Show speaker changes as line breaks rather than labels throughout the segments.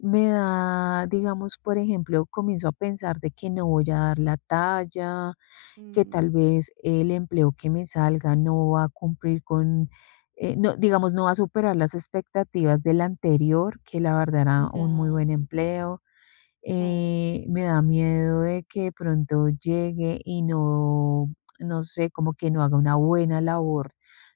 Me da, digamos, por ejemplo, comienzo a pensar de que no voy a dar la talla, que
Mm.
tal vez el empleo que me salga no va a cumplir con, eh, no, digamos, no va a superar las expectativas del anterior que, la verdad era un muy
Ya.
buen empleo,
Oh.
eh, me da miedo de que de pronto llegue y no no sé, como que no haga una buena labor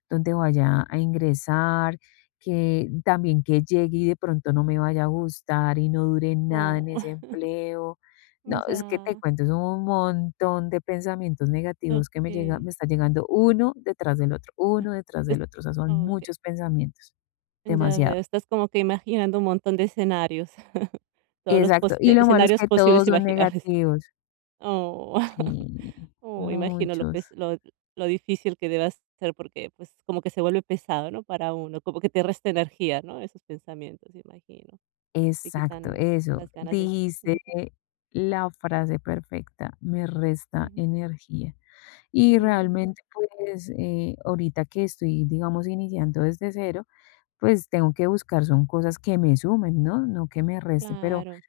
donde vaya a ingresar, que también que llegue y de pronto no me vaya a gustar y no dure nada
Oh.
en ese empleo. No, es que te
Ya.
cuento, son un montón de pensamientos negativos que me llega
Okey.
me está llegando uno detrás del otro,
Ah,
uno detrás
es
del otro, o sea, son
Okey.
muchos pensamientos,
Ya veo,
demasiado.
estás como que imaginando un montón de escenarios. Todos los
Exacto.
pos
Y
eh,
lo malo es
escenarios
que todos
posibles
son
imaginables.
negativos.
Oh.
Sí,
Oh, imagino lo
muchos.
pes lo lo difícil que debe ser, porque pues, como que se vuelve pesado, ¿no?, para uno. Como que te resta energía, ¿no?, esos pensamientos, imagino. Te
Exacto,
quitan
eso,
las ganas de
dijiste
ujú.
la frase perfecta: "Me resta
Ujú.
energía". Y
Mm.
realmente, pues, eh, ahorita que estoy, digamos, iniciando desde 0, pues, tengo que buscar son cosas que me sumen, ¿no?, no que me resten, pero
Claro.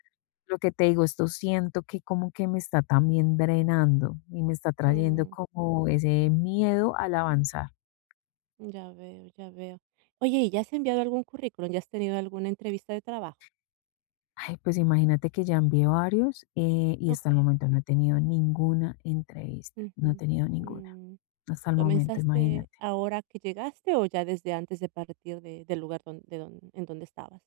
lo que te digo, esto siento que como que me está también drenando y me está trayendo
Mm.
como ese miedo al avanzar.
Ya veo, ya veo. Oye, ¿y ya has enviado algún currículum? ¿Ya has tenido alguna entrevista de trabajo?
Ay, pues imagínate que ya envié varios, eh, y hasta el
Okey.
momento no he tenido ninguna entrevista. No he
Ujú,
tenido ninguna.
mm,
Hasta el momento,
¿comenzaste
imagínate
ahora que llegaste o ya desde antes de partir de del lugar don de don en donde estabas?